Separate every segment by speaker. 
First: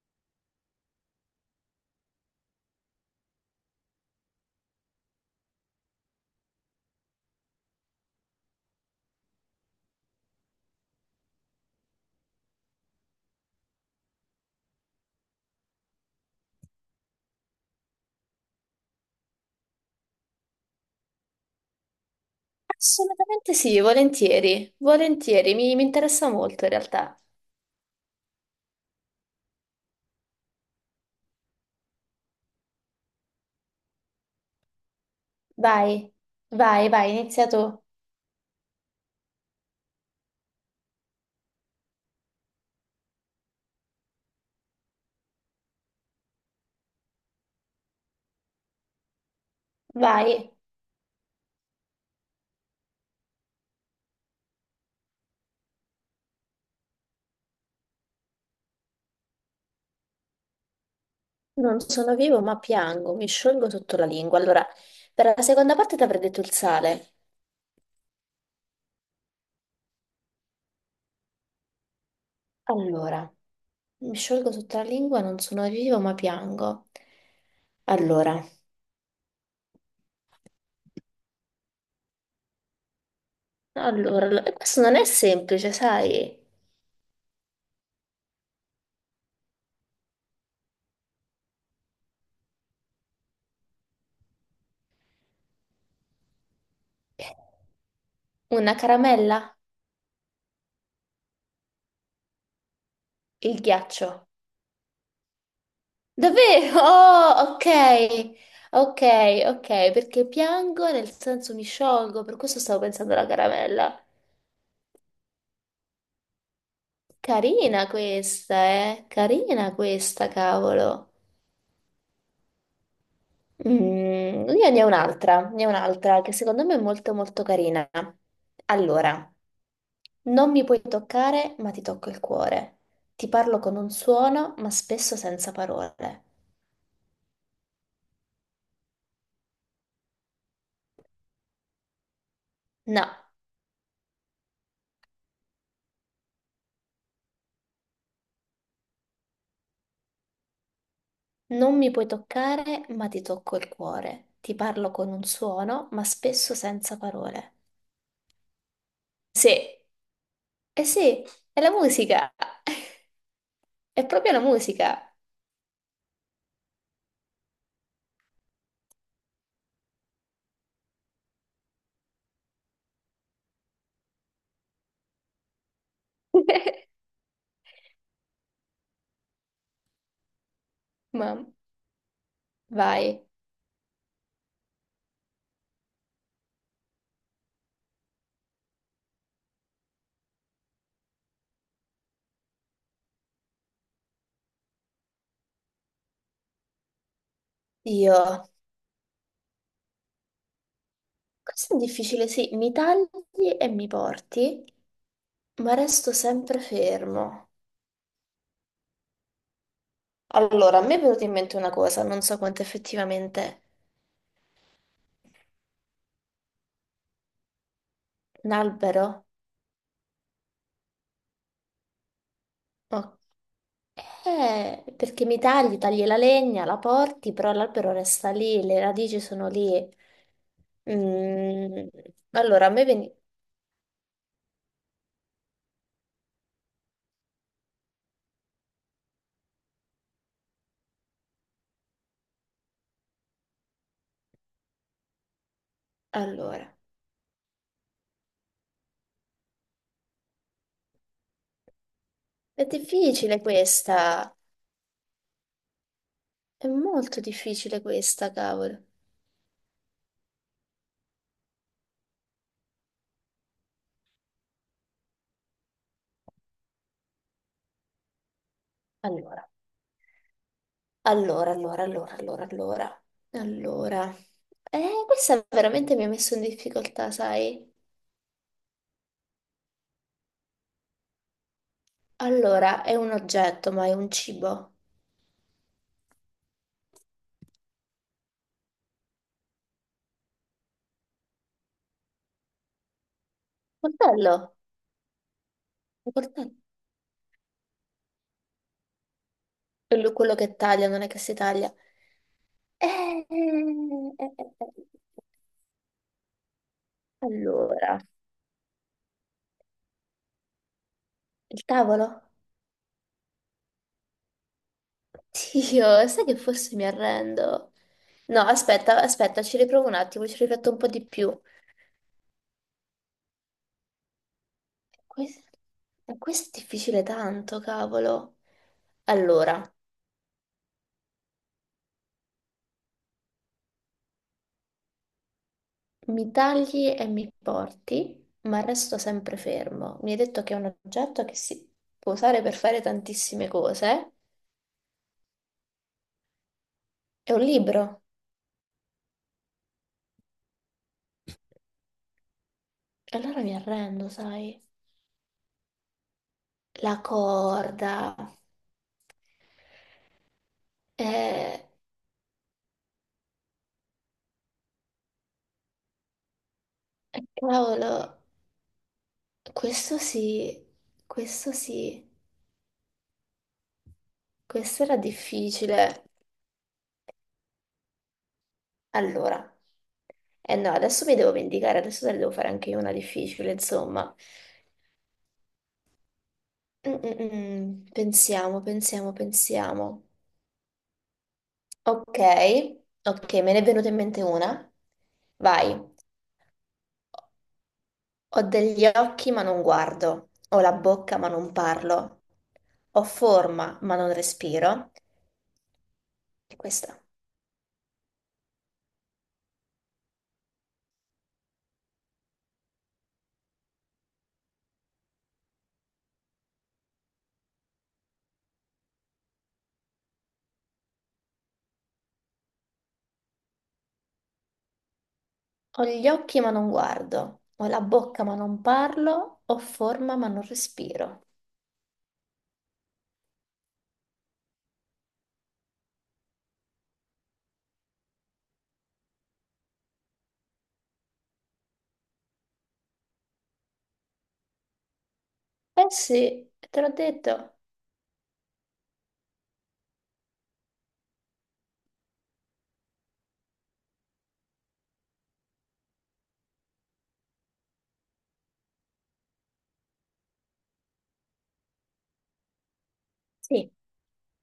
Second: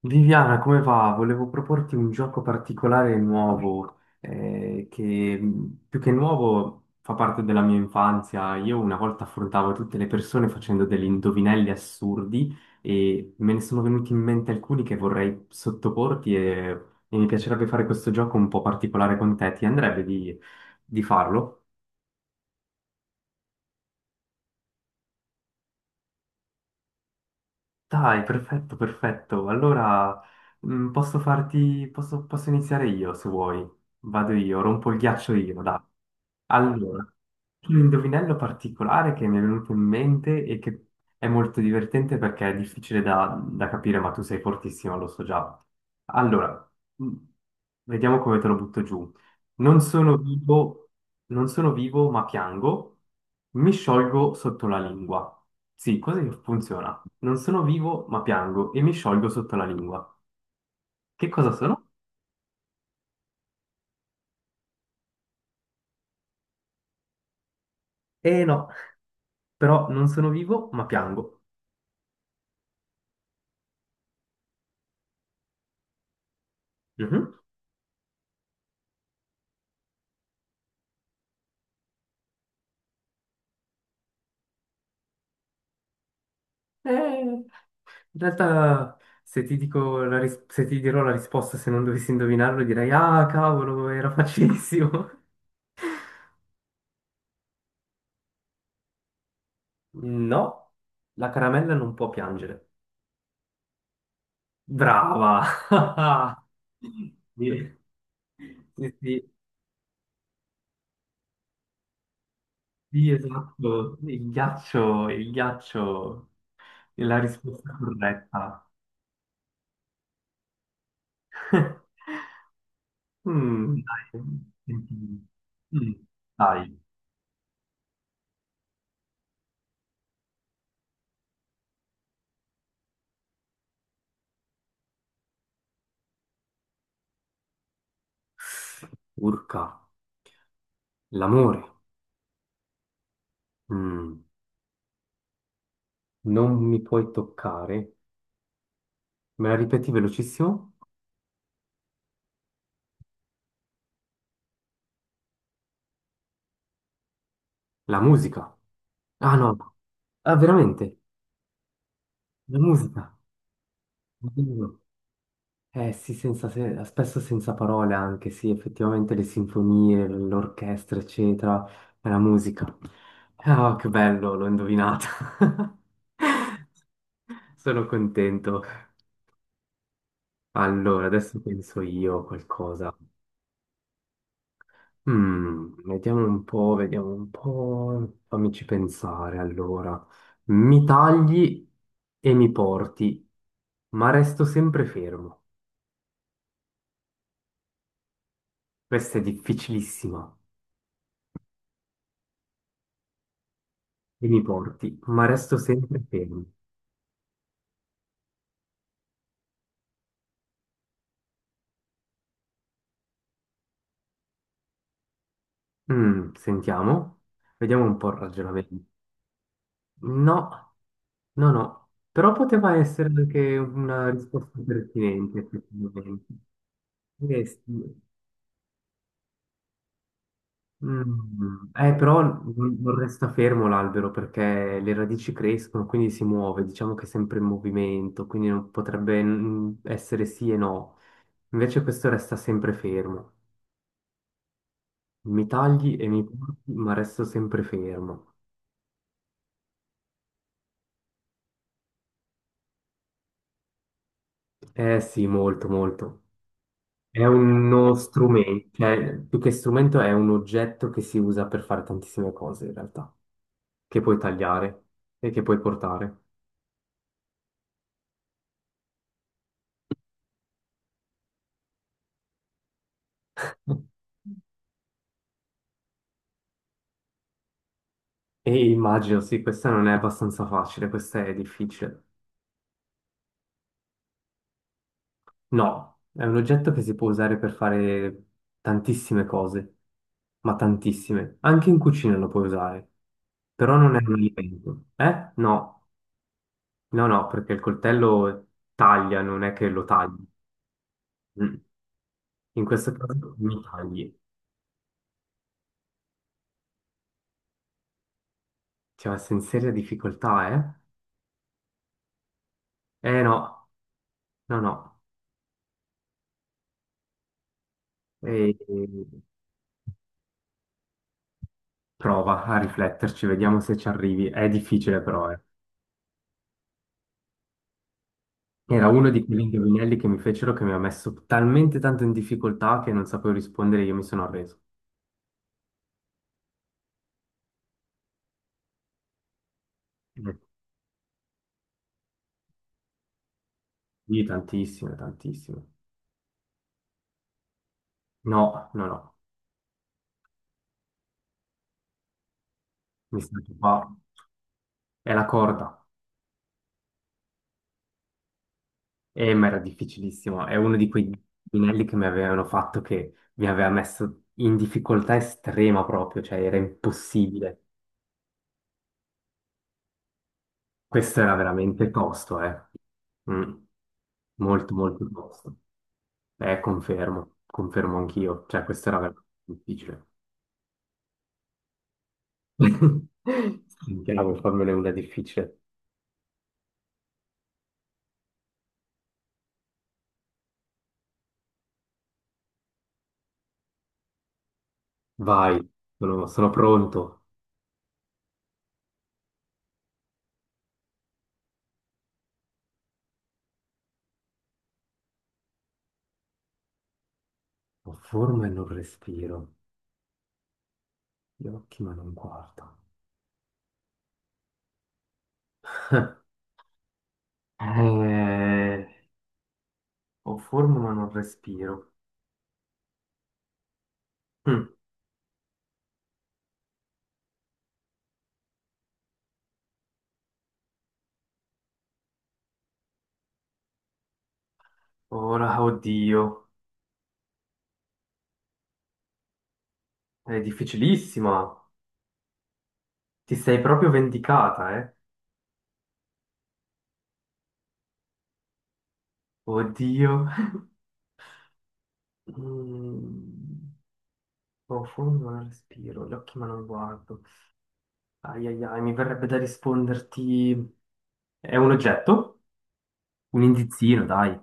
Speaker 1: Viviana, come va? Volevo proporti un gioco particolare e nuovo, che più che nuovo fa parte della mia infanzia. Io una volta affrontavo tutte le persone facendo degli indovinelli assurdi e me ne sono venuti in mente alcuni che vorrei sottoporti, e mi piacerebbe fare questo gioco un po' particolare con te. Ti andrebbe di farlo?
Speaker 2: Assolutamente sì, volentieri, volentieri, mi interessa molto in realtà.
Speaker 1: Dai, perfetto, perfetto. Allora, posso posso iniziare io se vuoi. Vado io, rompo il ghiaccio io, dai.
Speaker 2: Vai, vai, vai,
Speaker 1: Allora,
Speaker 2: inizia tu,
Speaker 1: un indovinello particolare che mi è venuto in mente e che è molto divertente perché è da capire, ma tu sei fortissimo, lo so già. Allora, mm, vediamo come te lo butto giù. Non sono
Speaker 2: vai.
Speaker 1: vivo, non sono vivo, ma piango. Mi sciolgo sotto la lingua. Sì, così funziona. Non sono vivo, ma piango e mi sciolgo sotto la lingua. Che cosa
Speaker 2: Non
Speaker 1: sono?
Speaker 2: sono vivo ma piango, mi sciolgo sotto la lingua. Allora, per la seconda parte ti avrei detto il sale.
Speaker 1: Eh no, però non sono vivo, ma piango.
Speaker 2: Allora, mi sciolgo sotto la lingua, non sono vivo ma piango.
Speaker 1: Mhm.
Speaker 2: Allora, allora, questo non è semplice, sai?
Speaker 1: In realtà, se ti dico la se ti dirò la risposta, se non dovessi indovinarlo, direi: Ah, cavolo, era facilissimo.
Speaker 2: Una caramella,
Speaker 1: No, la caramella non può piangere.
Speaker 2: il ghiaccio.
Speaker 1: Brava!
Speaker 2: Davvero? Oh,
Speaker 1: Sì,
Speaker 2: ok,
Speaker 1: sì,
Speaker 2: ok,
Speaker 1: sì,
Speaker 2: ok, perché piango nel senso mi sciolgo, per questo stavo
Speaker 1: sì,
Speaker 2: pensando alla
Speaker 1: esatto.
Speaker 2: caramella.
Speaker 1: Il ghiaccio è la risposta
Speaker 2: Carina questa,
Speaker 1: corretta.
Speaker 2: eh? Carina questa, cavolo.
Speaker 1: Mm, dai,
Speaker 2: Io
Speaker 1: senti.
Speaker 2: ne ho
Speaker 1: Mm,
Speaker 2: un'altra che secondo me
Speaker 1: dai.
Speaker 2: è molto molto carina. Allora, non mi puoi toccare, ma ti tocco il cuore. Ti parlo con un suono, ma spesso senza parole.
Speaker 1: Urca, l'amore.
Speaker 2: No.
Speaker 1: Mm, non mi puoi toccare. Me la ripeti velocissimo?
Speaker 2: Non mi puoi toccare, ma ti tocco il cuore. Ti parlo con un suono, ma spesso senza parole.
Speaker 1: La musica. Ah
Speaker 2: Sì,
Speaker 1: no, ah
Speaker 2: eh
Speaker 1: veramente,
Speaker 2: sì, è la musica.
Speaker 1: la musica.
Speaker 2: È proprio la
Speaker 1: Oddio.
Speaker 2: musica.
Speaker 1: Eh sì, senza se- spesso senza parole anche, sì, effettivamente le sinfonie, l'orchestra, eccetera, è la musica. Ah, che bello, l'ho indovinata. Sono contento. Allora, adesso
Speaker 2: Ma
Speaker 1: penso io a qualcosa.
Speaker 2: vai.
Speaker 1: Mm, vediamo un po', fammici pensare allora. Mi tagli e mi porti, ma resto sempre fermo.
Speaker 2: Io.
Speaker 1: Questa è difficilissima.
Speaker 2: Questo è difficile, sì. Mi tagli e mi
Speaker 1: E mi
Speaker 2: porti,
Speaker 1: porti, ma resto
Speaker 2: ma
Speaker 1: sempre
Speaker 2: resto
Speaker 1: fermo.
Speaker 2: sempre fermo. Allora, a me è venuta in mente una cosa, non so quanto effettivamente.
Speaker 1: Mm, sentiamo, vediamo un po' il
Speaker 2: Un
Speaker 1: ragionamento.
Speaker 2: albero?
Speaker 1: No, no, no, però poteva essere
Speaker 2: Ok.
Speaker 1: anche una risposta
Speaker 2: Perché
Speaker 1: pertinente,
Speaker 2: mi tagli, tagli la
Speaker 1: effettivamente.
Speaker 2: legna, la porti,
Speaker 1: Eh
Speaker 2: però l'albero
Speaker 1: sì.
Speaker 2: resta lì, le radici sono lì.
Speaker 1: Mm,
Speaker 2: Mm,
Speaker 1: però
Speaker 2: Allora, a
Speaker 1: non
Speaker 2: me
Speaker 1: non
Speaker 2: veni...
Speaker 1: resta fermo l'albero perché le radici crescono, quindi si muove, diciamo che è sempre in movimento, quindi non potrebbe essere sì e no. Invece questo resta sempre fermo. Mi tagli e mi porti,
Speaker 2: Allora,
Speaker 1: ma resto sempre fermo.
Speaker 2: è difficile questa,
Speaker 1: Eh sì, molto, molto.
Speaker 2: è molto
Speaker 1: È
Speaker 2: difficile
Speaker 1: uno
Speaker 2: questa,
Speaker 1: strumento,
Speaker 2: cavolo.
Speaker 1: cioè più che strumento è un oggetto che si usa per fare tantissime cose in realtà, che puoi tagliare e che puoi portare.
Speaker 2: Allora, allora, allora, allora, allora, allora. Allora, questa veramente mi ha messo in difficoltà, sai?
Speaker 1: E immagino, sì, questa non è abbastanza facile, questa è difficile.
Speaker 2: Allora, è un oggetto, ma è un cibo.
Speaker 1: No, è un oggetto che si può usare per fare tantissime cose, ma tantissime. Anche in cucina lo puoi usare, però non è un
Speaker 2: Coltello,
Speaker 1: alimento. Eh? No,
Speaker 2: un coltello.
Speaker 1: no, no, perché il coltello taglia, non è che lo
Speaker 2: Quello
Speaker 1: tagli.
Speaker 2: quello che taglia, non è che si
Speaker 1: Mm.
Speaker 2: taglia.
Speaker 1: In questo
Speaker 2: Eh, eh,
Speaker 1: caso mi
Speaker 2: eh,
Speaker 1: tagli.
Speaker 2: eh. eh, eh. Allora,
Speaker 1: Cioè, sei in seria difficoltà,
Speaker 2: il tavolo?
Speaker 1: eh? Eh no, no, no.
Speaker 2: Dio, sai che forse mi arrendo. No,
Speaker 1: E- e-
Speaker 2: aspetta, aspetta, ci riprovo un attimo, ci rifletto un po' di più.
Speaker 1: Prova a rifletterci, vediamo se ci arrivi. È difficile però, eh.
Speaker 2: Questo, questo è difficile tanto, cavolo.
Speaker 1: Era uno di quegli
Speaker 2: Allora,
Speaker 1: indovinelli che mi fecero che mi ha messo talmente tanto in difficoltà che non sapevo rispondere, io mi sono arreso.
Speaker 2: mi tagli e mi porti, ma resto sempre fermo. Mi hai
Speaker 1: Mm.
Speaker 2: detto che è un oggetto che si può usare per fare tantissime cose.
Speaker 1: Sì, tantissime, tantissime.
Speaker 2: È un libro.
Speaker 1: No, no, no,
Speaker 2: E
Speaker 1: mi sa
Speaker 2: allora
Speaker 1: che
Speaker 2: mi
Speaker 1: qua
Speaker 2: arrendo, sai.
Speaker 1: è la corda.
Speaker 2: La corda.
Speaker 1: E ma era difficilissimo, è uno di quei
Speaker 2: Eh,
Speaker 1: indovinelli che mi avevano fatto che mi aveva messo in difficoltà estrema proprio, cioè era impossibile.
Speaker 2: cavolo, questo sì,
Speaker 1: Questo era
Speaker 2: questo
Speaker 1: veramente
Speaker 2: sì,
Speaker 1: tosto, eh. Mm. Molto,
Speaker 2: questo era
Speaker 1: molto tosto.
Speaker 2: difficile.
Speaker 1: Confermo, confermo anch'io, cioè questo era veramente
Speaker 2: Allora,
Speaker 1: difficile.
Speaker 2: eh no, adesso mi devo vendicare, adesso te ne devo fare anche io una difficile, insomma.
Speaker 1: Sentiamo, fammene una difficile.
Speaker 2: Pensiamo, pensiamo, pensiamo. Ok, ok, me ne è venuta in mente una.
Speaker 1: Vai,
Speaker 2: Vai.
Speaker 1: sono pronto.
Speaker 2: Ho degli occhi ma non guardo, ho la bocca ma non parlo, ho forma ma non respiro. E questa.
Speaker 1: Ho forma e non respiro, gli occhi ma non guardo. Eh, ho forma ma non respiro. Hm,
Speaker 2: Ho gli occhi ma non guardo, ho la bocca ma non parlo, ho forma ma non respiro.
Speaker 1: ora, oddio, è difficilissima. Ti sei proprio vendicata, eh?
Speaker 2: Eh sì, te l'ho detto.
Speaker 1: Oddio. Mm, ho forma ma non respiro, gli occhi ma non guardo. Ai ai ai, mi verrebbe da risponderti... È un oggetto? Un
Speaker 2: Sì,
Speaker 1: indizino, dai.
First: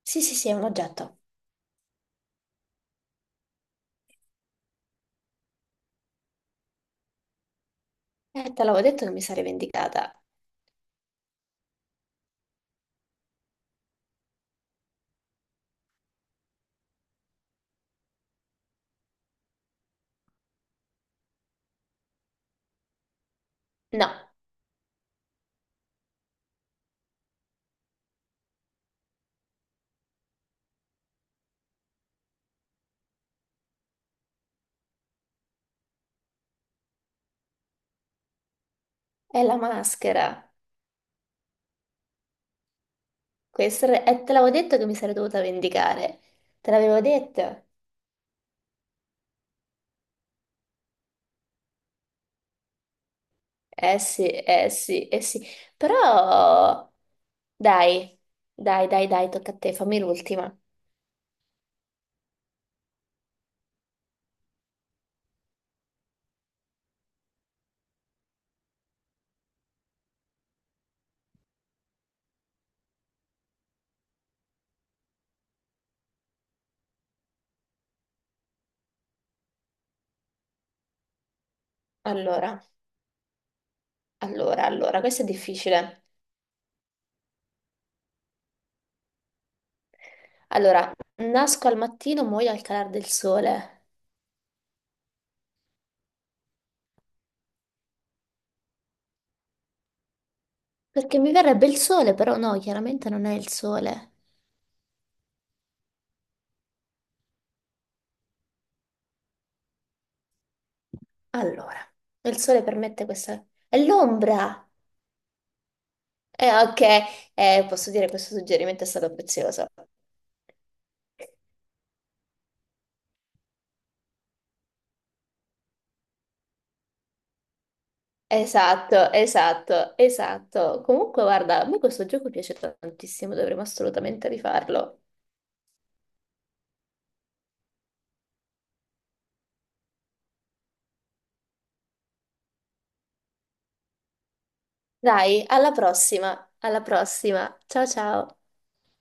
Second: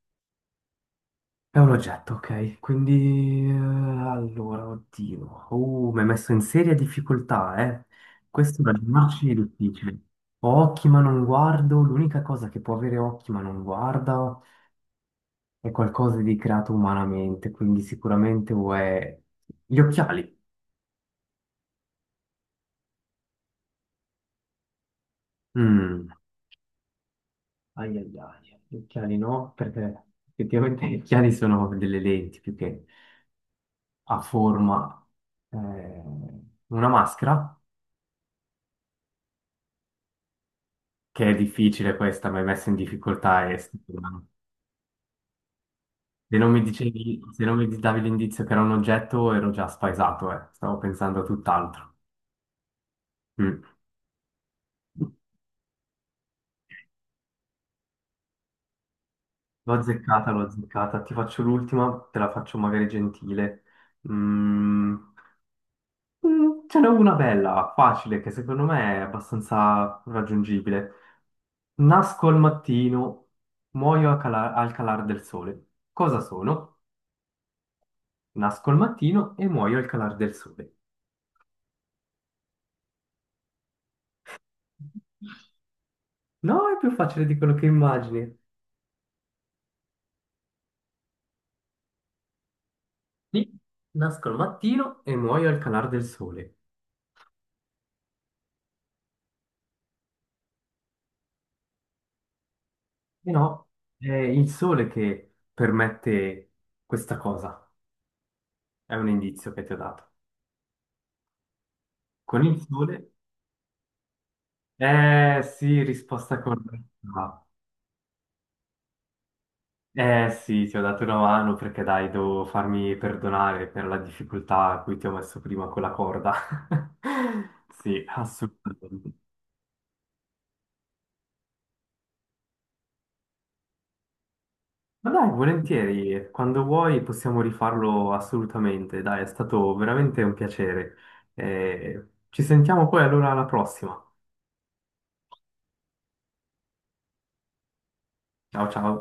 Speaker 2: sì, sì, sì, è un oggetto.
Speaker 1: È un oggetto, ok. Quindi, allora, oddio. Mi hai messo in seria difficoltà, eh. Questo
Speaker 2: Te
Speaker 1: è da
Speaker 2: l'avevo detto che mi
Speaker 1: facile e
Speaker 2: sarei
Speaker 1: difficile.
Speaker 2: vendicata.
Speaker 1: Ho occhi ma non guardo. L'unica cosa che può avere occhi ma non guarda è qualcosa di creato umanamente, quindi sicuramente o è... Gli occhiali.
Speaker 2: No,
Speaker 1: Mm. Ai ai ai. Gli occhiali no, perché effettivamente gli occhiali sono delle lenti più che a forma... eh, una maschera?
Speaker 2: è la maschera.
Speaker 1: Che è difficile questa, mi hai messo in difficoltà e se
Speaker 2: Questa è... te l'avevo detto che mi sarei dovuta vendicare.
Speaker 1: non mi
Speaker 2: Te l'avevo
Speaker 1: dicevi, se non
Speaker 2: detto.
Speaker 1: mi davi l'indizio che era un oggetto, ero già spaesato, eh. Stavo pensando a tutt'altro. Mm.
Speaker 2: Eh sì, eh sì, eh sì. Però... Dai, dai, dai, dai, tocca a te,
Speaker 1: L'ho
Speaker 2: fammi
Speaker 1: azzeccata, l'ho
Speaker 2: l'ultima.
Speaker 1: azzeccata. Ti faccio l'ultima, te la faccio magari gentile. Mm. Mm, ce n'è una bella, facile, che secondo me è abbastanza raggiungibile. Nasco al mattino, muoio al calar del sole. Cosa sono? Nasco al mattino e muoio al calar del sole.
Speaker 2: Allora, allora, allora, questo è difficile.
Speaker 1: No, è più facile di quello che immagini.
Speaker 2: Allora, nasco al mattino, muoio al calar del
Speaker 1: Sì,
Speaker 2: sole.
Speaker 1: nasco al mattino e muoio al calar del sole.
Speaker 2: Perché mi verrebbe il sole, però no, chiaramente non
Speaker 1: E
Speaker 2: è il
Speaker 1: no,
Speaker 2: sole.
Speaker 1: è il sole che permette questa cosa. È un indizio che ti ho dato.
Speaker 2: Allora, il
Speaker 1: Con il
Speaker 2: sole permette
Speaker 1: sole?
Speaker 2: questa... È l'ombra!
Speaker 1: Eh sì, risposta
Speaker 2: Ok,
Speaker 1: corretta.
Speaker 2: posso dire che questo suggerimento è stato prezioso.
Speaker 1: Eh sì, ti ho dato una mano perché dai, devo farmi perdonare per la difficoltà a cui ti ho messo prima con la corda. Sì,
Speaker 2: Esatto,
Speaker 1: assolutamente.
Speaker 2: esatto, esatto. Comunque, guarda, a me questo gioco piace tantissimo, dovremmo assolutamente rifarlo.
Speaker 1: Ma dai, volentieri, quando vuoi possiamo rifarlo assolutamente. Dai, è stato veramente un piacere. Ci sentiamo poi allora alla prossima.
Speaker 2: Dai, alla prossima, alla prossima. Ciao ciao.
Speaker 1: Ciao ciao.